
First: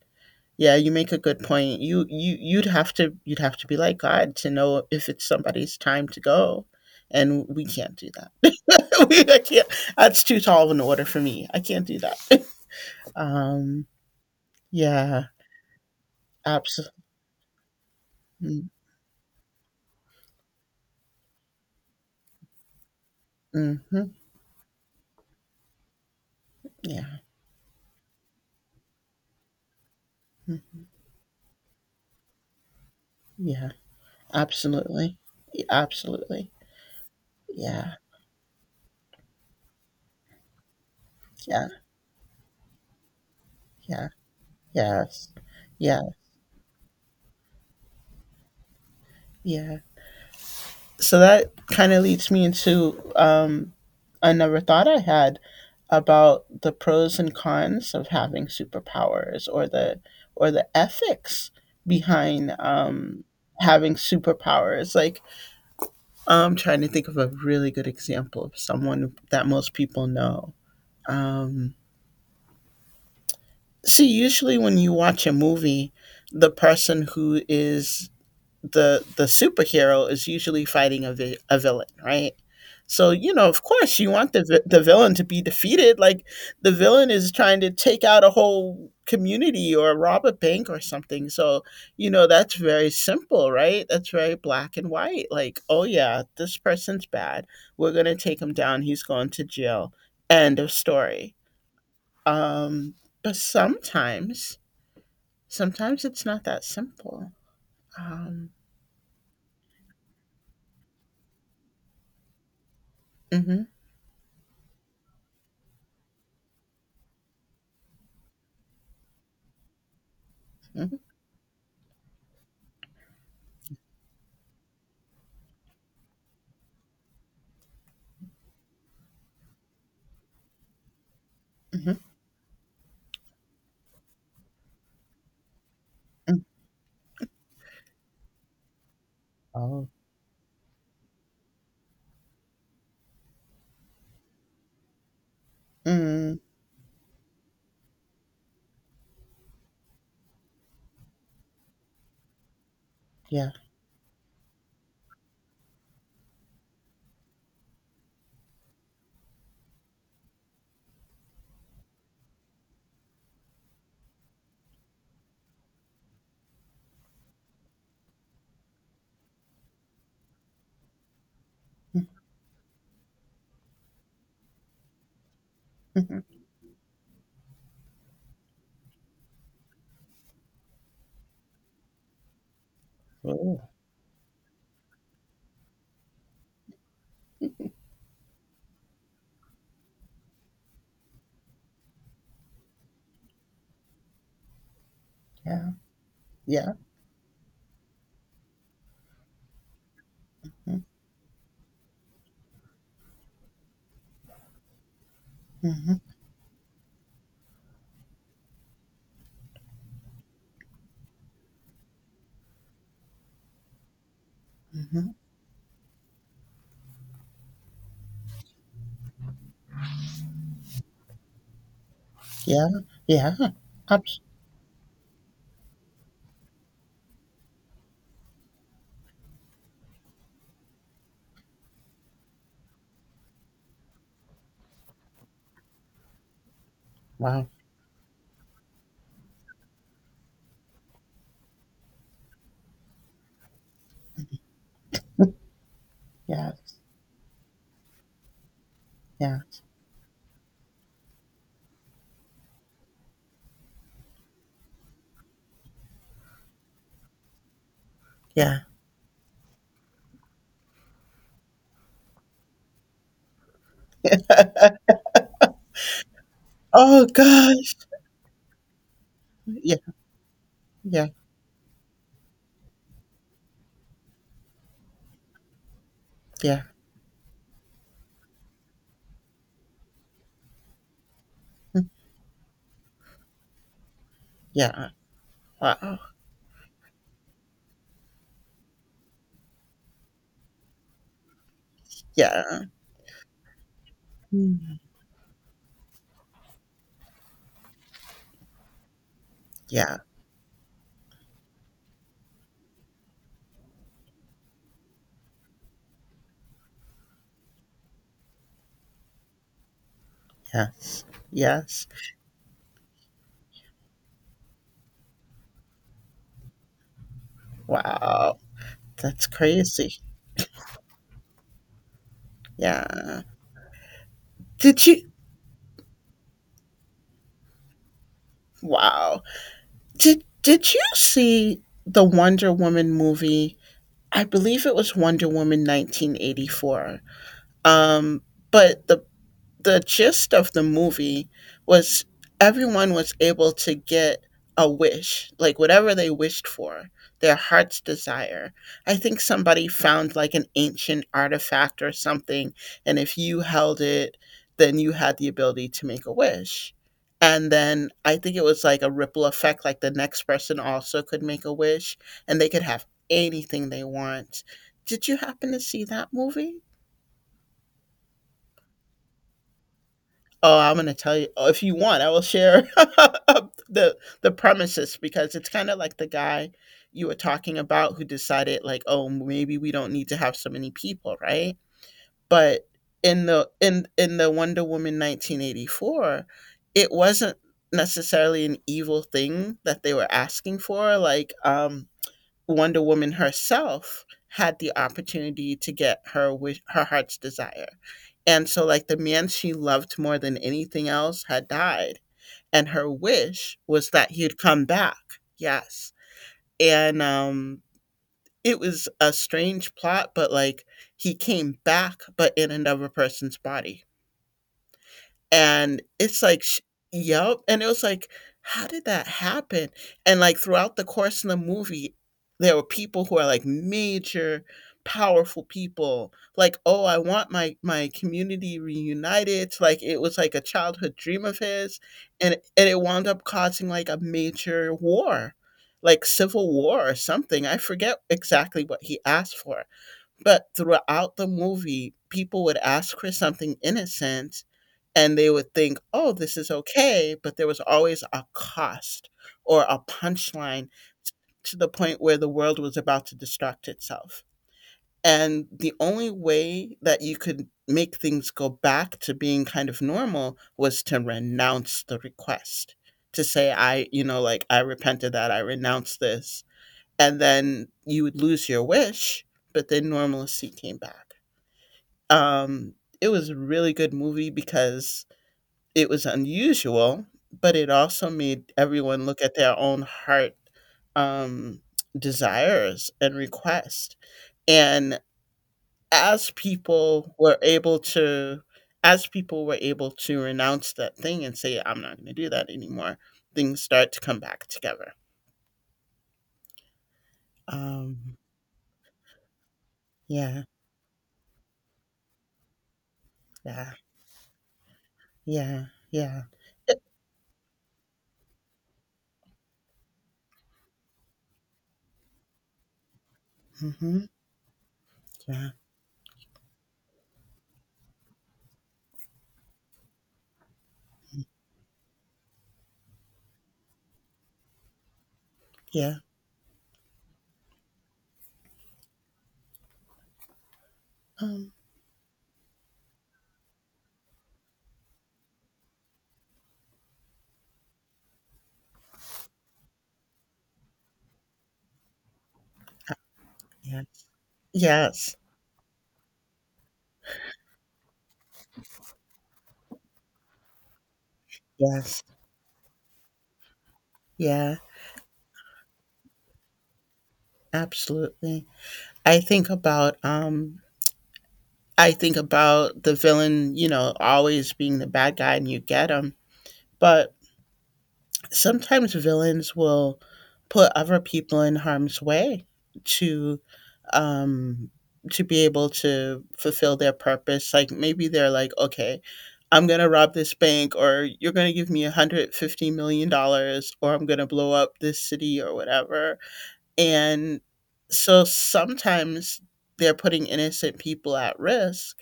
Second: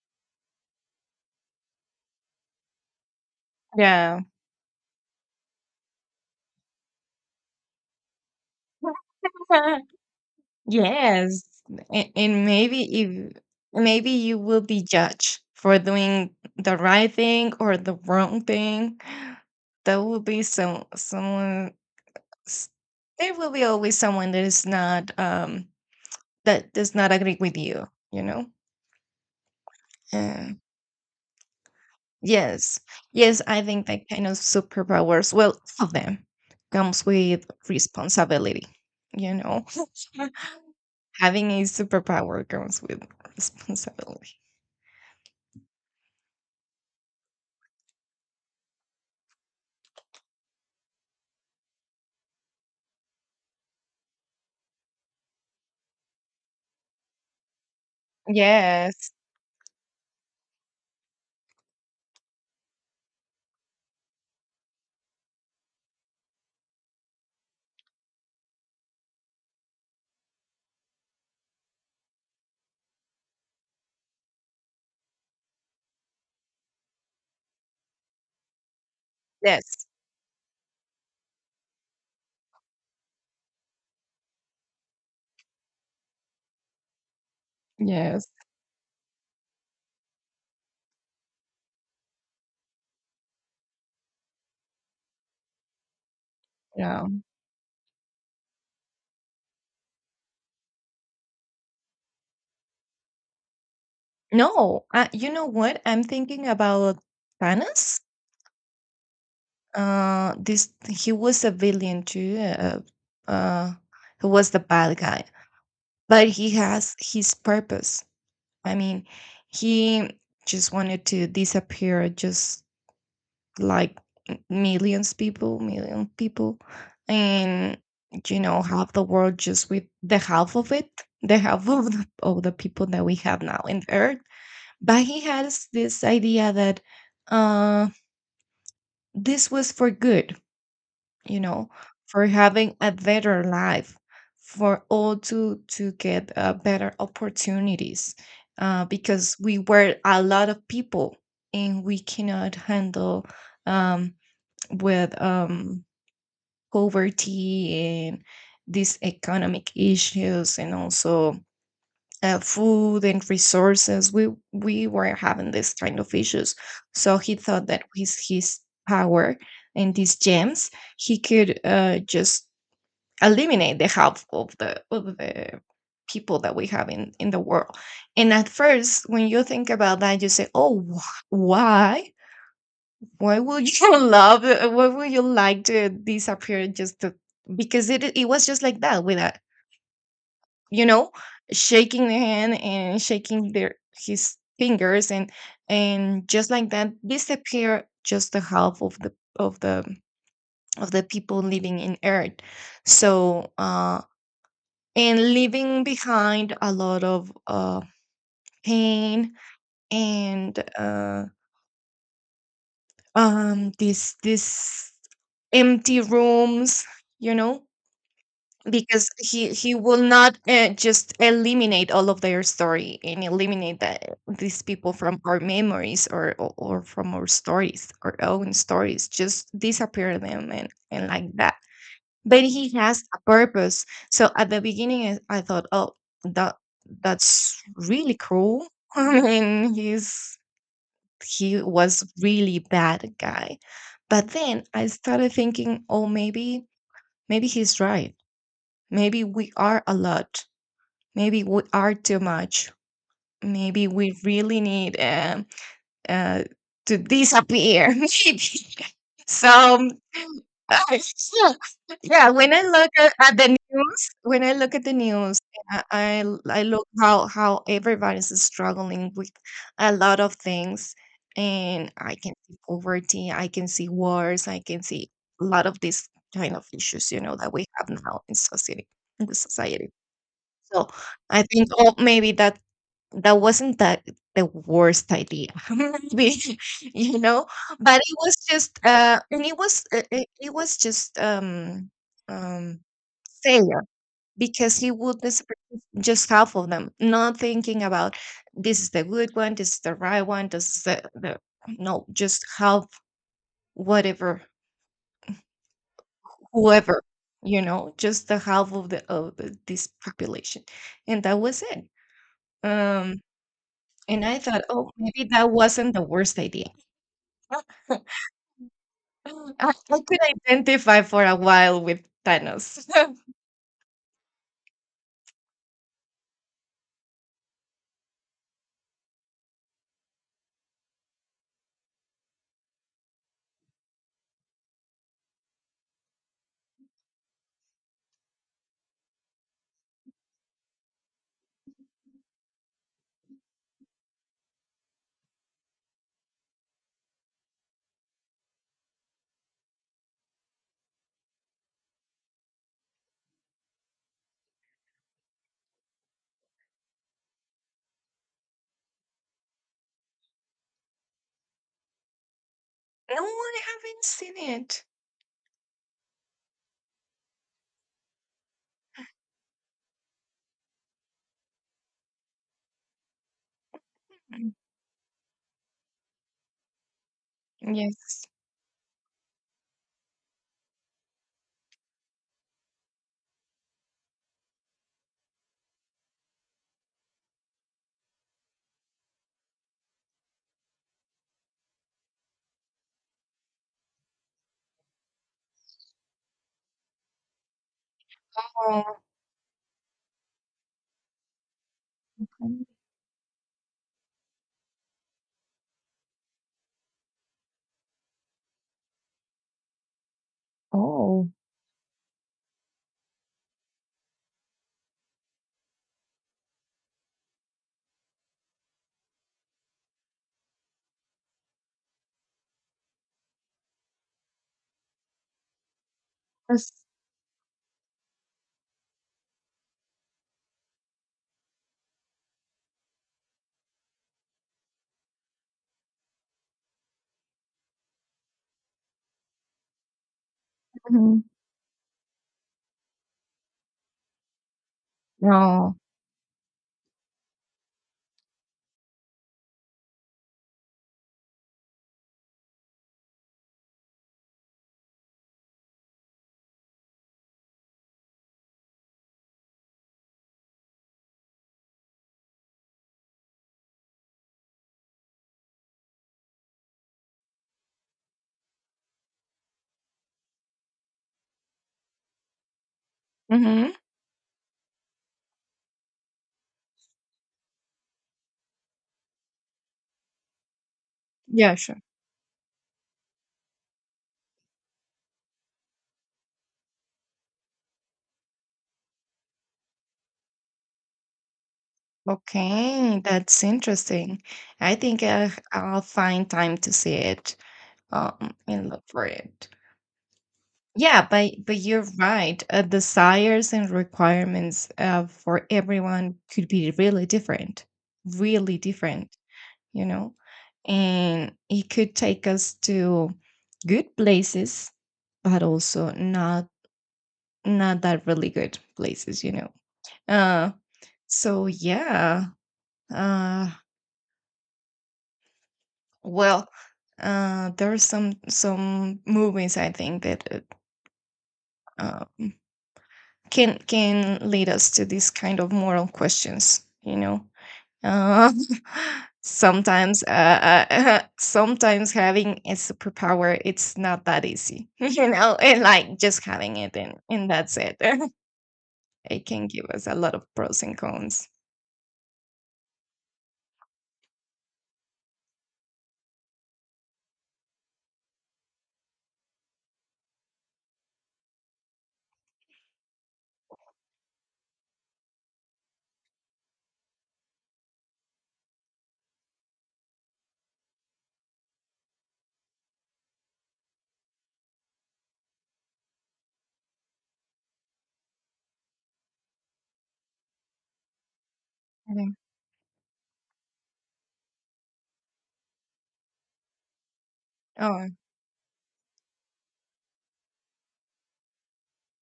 A: yeah, you make a good point. You'd have to be like
B: Yeah.
A: God to know if it's somebody's time to go, and we can't do that. I can't. That's too tall of an order for
B: Yes,
A: me. I can't do that.
B: and maybe if
A: Um.
B: maybe you will be
A: Yeah.
B: judged for doing the
A: Absolutely.
B: right thing or the wrong thing. There will be someone. s- There will be always
A: Mm-hmm.
B: someone that is not that does not
A: Yeah.
B: agree with you. You know. Uh,
A: Mhm.
B: yes, yes. I
A: Yeah.
B: think that kind of
A: Absolutely.
B: superpowers, well, all of them,
A: Absolutely.
B: comes with
A: Yeah.
B: responsibility. You know. Having a
A: Yeah.
B: superpower comes with
A: Yeah.
B: responsibility.
A: Yes. Yeah. Yeah. So that kind of leads me into another thought I had about the pros and cons of having
B: Yes,
A: superpowers or the ethics behind having superpowers. Like I'm trying to think of a really good example of someone that most people know. Um, see, usually when you watch a movie, the person who is the
B: yes.
A: superhero is usually fighting a villain, right? So of course, you want the the villain to be defeated. Like the villain is trying to take out
B: Yes.
A: a whole community or rob a bank or something. So that's very simple, right? That's very black and white. Like, oh yeah, this person's
B: Yeah.
A: bad. We're gonna take him down. He's going to jail. End of story. Um, but sometimes,
B: No, you know what? I'm
A: sometimes it's not
B: thinking
A: that
B: about
A: simple.
B: Thanos.
A: Um,
B: This He was a villain too. Uh,
A: hmm
B: uh, he was the bad guy, but he has his purpose. I mean, he just
A: hmm.
B: wanted to disappear just like million people, and half the world, just with the half of it, the half of the people that we have now in earth. But he has this
A: Mm.
B: idea that uh this was
A: Oh.
B: for good, you know, for having a better life for all, to get
A: Mm.
B: better opportunities, because we were a lot of people, and we cannot handle,
A: Yeah.
B: um, with poverty and these economic issues, and also food and resources. We were having this kind of issues, so he thought that with his power and these gems, he could just eliminate the half of the
A: Mhm.
B: people that we have in the world. And at first when you think about that, you say, "Oh, why
A: Oh.
B: would you love? Why would you like to disappear just to," because it was just like that, with a, you know shaking the hand and shaking their his fingers, and
A: Yeah.
B: just like
A: Yeah.
B: that, disappear just the half of of the
A: Mm.
B: the people living in Earth. So and leaving
A: Mhm.
B: behind a lot of pain, and this
A: Mhm.
B: empty rooms, you know, because he will not just eliminate all of their
A: Yeah.
B: story and
A: Yeah.
B: eliminate that,
A: Abs-
B: these people from our memories, or from our own stories, just disappear them, and like that. But he has a purpose, so at the beginning I thought, "Oh, that
A: wow.
B: that's really cruel." I mean, he was really bad guy. But then I started thinking, "Oh, maybe
A: Yes.
B: he's right. Maybe we
A: Yes.
B: are a lot. Maybe we are too much. Maybe we really need uh, to disappear. Maybe."
A: Yeah.
B: So, yeah, when I look at the news, I look
A: Oh
B: how
A: gosh.
B: everybody's struggling with
A: Yeah.
B: a lot of things,
A: Yeah.
B: and I can see poverty, I can see wars, I can see a lot of these kind
A: Yeah.
B: of issues, you know, that we have now in society. In the society. So I think, "Oh, maybe that wasn't that the
A: Yeah.
B: worst idea,"
A: Wow.
B: maybe you know. But it was just, and it was it was just
A: Yeah.
B: um failure, because
A: Mm.
B: he would disappear just half of them, not thinking about, "This is the good one, this is the
A: Yeah.
B: right one, this is the No, just half, whatever, whoever, you know, just the half of this population,
A: Yes.
B: and that was
A: Yes.
B: it. Um, And I thought, "Oh, maybe that wasn't the worst idea."
A: Wow. That's
B: I
A: crazy.
B: I could identify for a while with Thanos.
A: Yeah. Did you wow. Did you see the Wonder Woman movie? I believe it was Wonder Woman 1984. Um, but the gist of the movie was everyone was able to get a wish, like whatever they wished for, their heart's desire. I think somebody found like an ancient artifact or something, and if you held it, then you had the ability to make a wish. And then I think it was like a ripple effect, like the next person also could make a wish and they could have
B: No, I
A: anything they
B: haven't seen
A: want.
B: it.
A: Did you happen to see that movie? Oh, I'm gonna tell you. Oh, if you want, I will share the
B: Mm,
A: premises because it's kind of like the guy you were talking about who
B: yes.
A: decided like, oh, maybe we don't need to have so many people, right? But in the in the Wonder Woman 1984, it wasn't necessarily an evil thing that they were asking for. Like, Wonder Woman herself had the opportunity to get her wish, her heart's desire. And so like the
B: Oh,
A: man she loved more than anything else had died
B: mm,
A: and her wish was that he'd come back. Yes. And it was a strange plot but like he
B: oh,
A: came back but in another person's body and it's like sh yup, and it was like, "How did that happen?" And, like, throughout the course of the movie, there were people who are, like, major powerful people, like,
B: that's,
A: "Oh, I want my community reunited," like, it was like a childhood dream of his, and it wound up causing, like, a major war, like civil war or something, I forget exactly what he asked for, but throughout
B: mhm.
A: the movie, people would ask for something innocent, and they would
B: No.
A: think, "Oh, this is okay," but there was always a cost or a punchline t to the point where the world was about to destruct itself. And the only way that you could make things go back to being kind of normal was to renounce the request, to say, like, "I repent of that, I renounce this," and then you would lose your wish, but then normalcy came back. Um, it was a really
B: Mhm.
A: good movie because it was unusual, but it also made everyone look at their own heart,
B: Yeah,
A: um,
B: sure.
A: desires and requests, and as people were able to as people were able to renounce that thing and say, "I'm not gonna do that anymore,"
B: Okay, that's
A: things start to come
B: interesting.
A: back
B: I
A: together.
B: think I'll find time to see it,
A: Um,
B: and look for it.
A: yeah,
B: Yeah, but you're right. Desires and
A: yeah,
B: requirements, for
A: yeah,
B: everyone
A: yeah.
B: could be
A: It
B: really different, you know. And it could take us to good
A: mhm,
B: places, but
A: yeah,
B: also not, not that really good places, you know. Uh, so yeah. Uh,
A: yeah,
B: well, there are some movies I think that
A: um,
B: uh, um, can lead us to these kind of moral questions, you know. uh, Sometimes sometimes having a superpower, it's
A: yes.
B: not that easy
A: Yes,
B: and, like, just having it, and that's it. It can give us a lot of pros and cons.
A: yes, yeah, absolutely. I think about um I think about the villain, you know, always being the bad guy and you get him. But sometimes villains will put other people in harm's way to um to be able to fulfill their purpose. Like maybe they're like, okay, I'm gonna rob this bank or you're gonna give me
B: Mhm.
A: 150 million dollars or I'm gonna blow up this city or whatever. And
B: Oh,
A: so sometimes they're putting innocent people at risk.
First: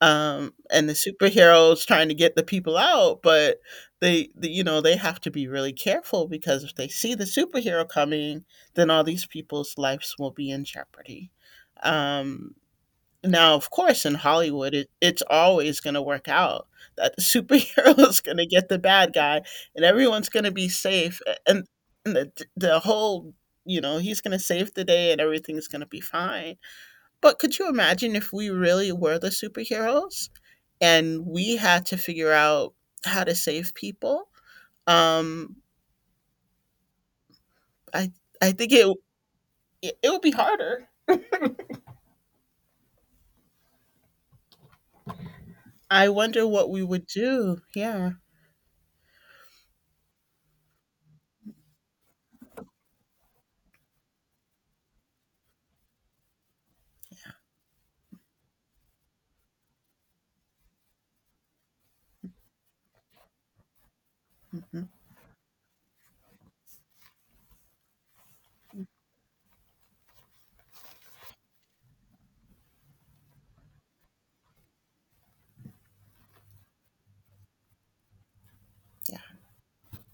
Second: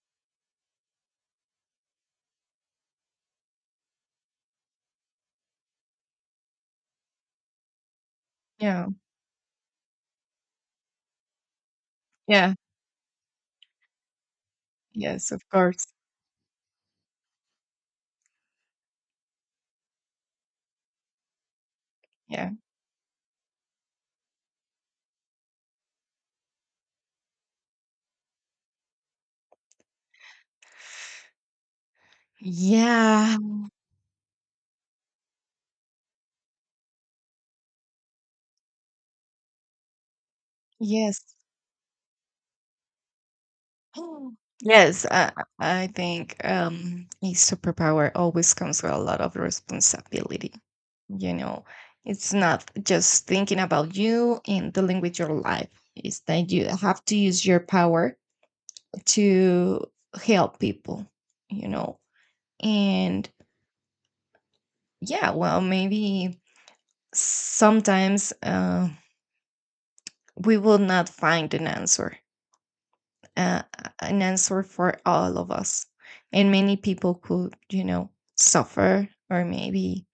A: And the superheroes trying to get the people out, but you know, they have to be really careful because if they see the superhero coming,
B: yeah.
A: then all these people's lives will be in jeopardy.
B: Yeah.
A: Um, now, of course, in Hollywood, it's
B: Yes, of
A: always
B: course.
A: gonna work out that the superhero is gonna get the bad guy, and everyone's gonna be safe, a and
B: Yeah.
A: the whole you know, he's gonna save the day, and everything's gonna be fine. But could you imagine if we really were the superheroes, and we had to figure out how to
B: Yeah.
A: save people? Um, I I think it would be harder.
B: Yes. Mm. Yes, I
A: I
B: think
A: wonder what we would
B: a
A: do.
B: superpower
A: Yeah.
B: always comes with a lot of responsibility. You know, it's not just thinking about you and dealing with your life. It's that you have to use your power to help people, you know. And
A: Mhm.
B: yeah, well, maybe sometimes we will not find an answer, uh, an answer for all of us. And many people could, suffer
A: Yeah.
B: or maybe,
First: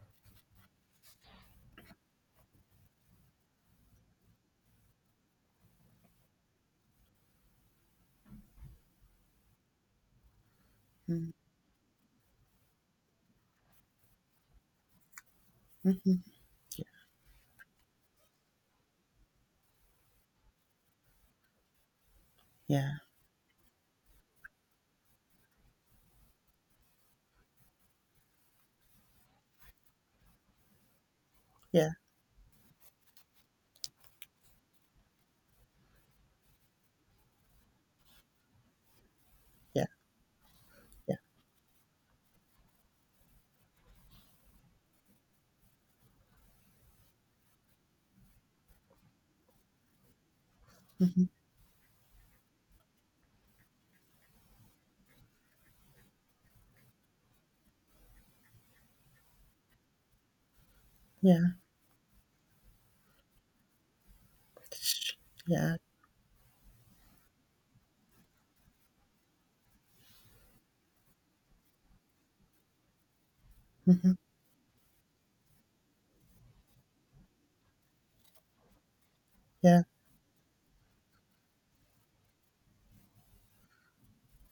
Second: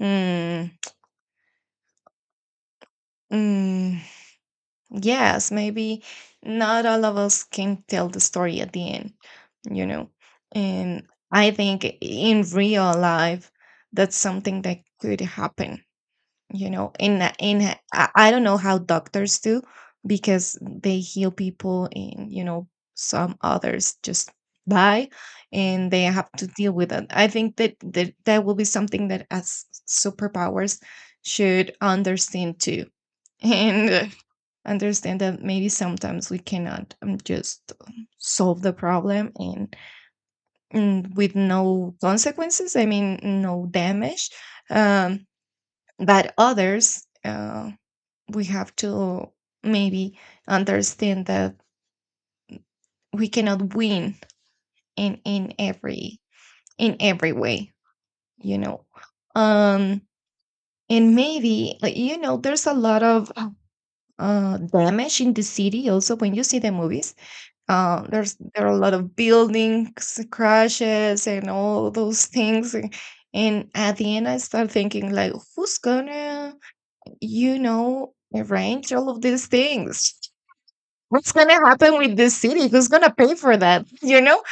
B: mm, mm, yes, maybe not all of us can tell the story at the end, you know. And
A: Mm.
B: I think in real life, that's something that could happen,
A: Mhm.
B: you
A: Yeah.
B: know, and I don't know how doctors do, because they heal people and, you know,
A: Yeah.
B: some others just die, and they have to deal with it. I think that will be something that as superpowers should
A: Yeah.
B: understand too. And understand that maybe sometimes we cannot just solve the problem, and,
A: Yeah, yeah.
B: and with no consequences, I mean, no damage. um, but others, we have to maybe
A: Mhm.
B: understand that we cannot win in in every in every way, you know. um and
A: Yeah.
B: maybe, like, you know, there's a lot of
A: Sh-
B: damage in the
A: yeah.
B: city also when you see the movies. There are a lot of buildings crashes and all those things, and at
A: Mhm.
B: the end I start thinking, like, "Who's gonna, arrange all of these
A: Yeah.
B: things? What's gonna happen with this city? Who's gonna pay for that?" You know,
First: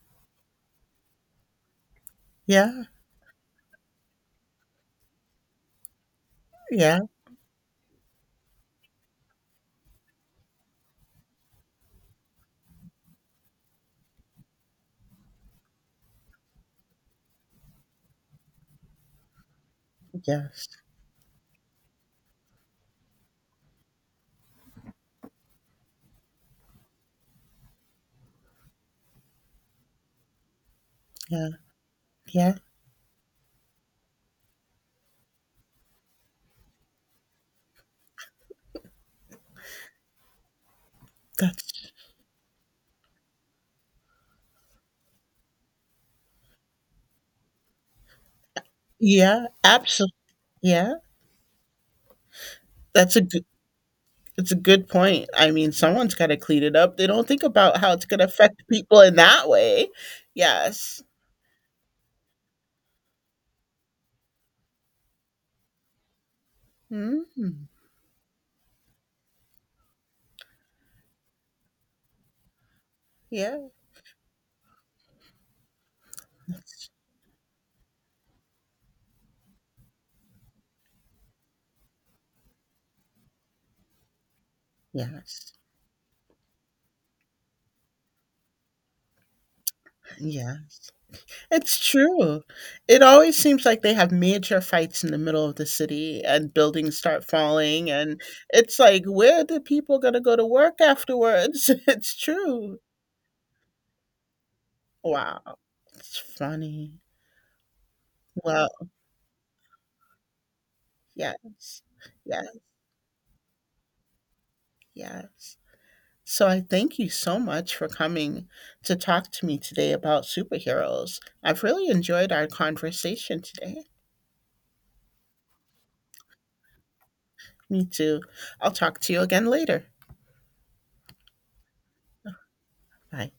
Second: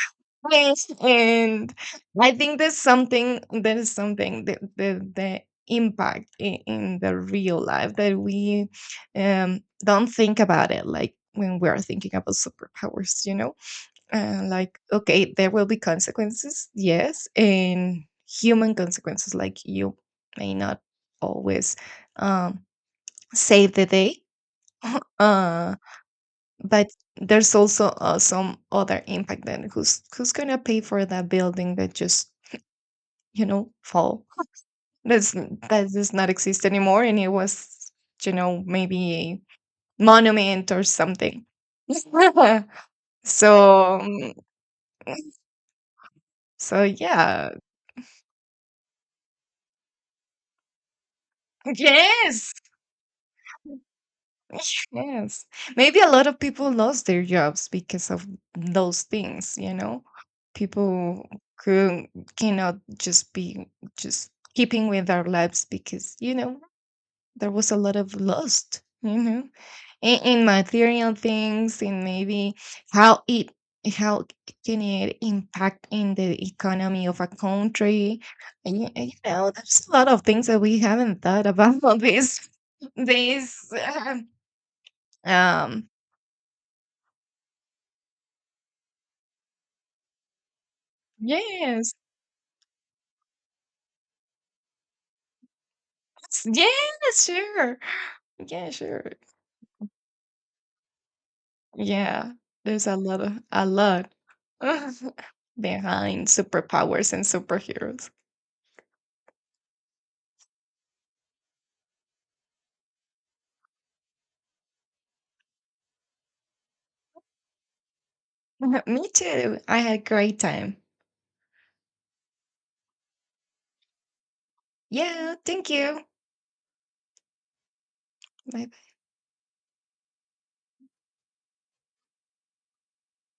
B: and I think there's
A: Yeah.
B: something. There's something, the impact in
A: Yeah.
B: the real life that we don't think about it, like when we are thinking about superpowers. You know, like, okay, there will be consequences, yes, and human consequences. Like, you may
A: Yes.
B: not always um save the day. Uh but there's also, some other impact. Then who's gonna pay for that
A: Yeah.
B: building that just,
A: Yeah.
B: fall, that does not exist anymore, and it was, you know, maybe a monument or something.
A: That's
B: so um, so yeah,
A: yeah, absolutely. Yeah.
B: yes.
A: That's a good it's a good point.
B: Yes.
A: I mean,
B: Maybe a
A: someone's
B: lot
A: gotta
B: of
A: clean
B: people
A: it up.
B: lost
A: They
B: their
A: don't think
B: jobs
A: about how it's
B: because
A: gonna
B: of
A: affect people
B: those
A: in that
B: things, you
A: way.
B: know?
A: Yes.
B: People could cannot just be just keeping with our lives because, you know, there
A: Mm.
B: was a lot of lost, you know, in material things, and maybe how it,
A: Yeah.
B: how can it impact in the economy of a country. And, you know, there's a lot of things that we haven't thought about this
A: Yes.
B: um
A: Yes. It's
B: Yes.
A: true. It always seems like they have major fights in the middle of the city and buildings start
B: Yes, sure.
A: falling and
B: Yeah,
A: it's like,
B: sure.
A: where are the people gonna go to work afterwards? It's
B: Yeah.
A: true.
B: There's a lot
A: Wow. It's
B: behind
A: funny.
B: superpowers and superheroes.
A: Well, yes. Yeah, yes. So I thank you so much for coming to
B: Me
A: talk to me
B: too. I
A: today
B: had a
A: about
B: great time.
A: superheroes. I've really enjoyed our conversation today.
B: Yeah, thank you.
A: Me too.
B: Bye.
A: I'll talk to you again later. Bye.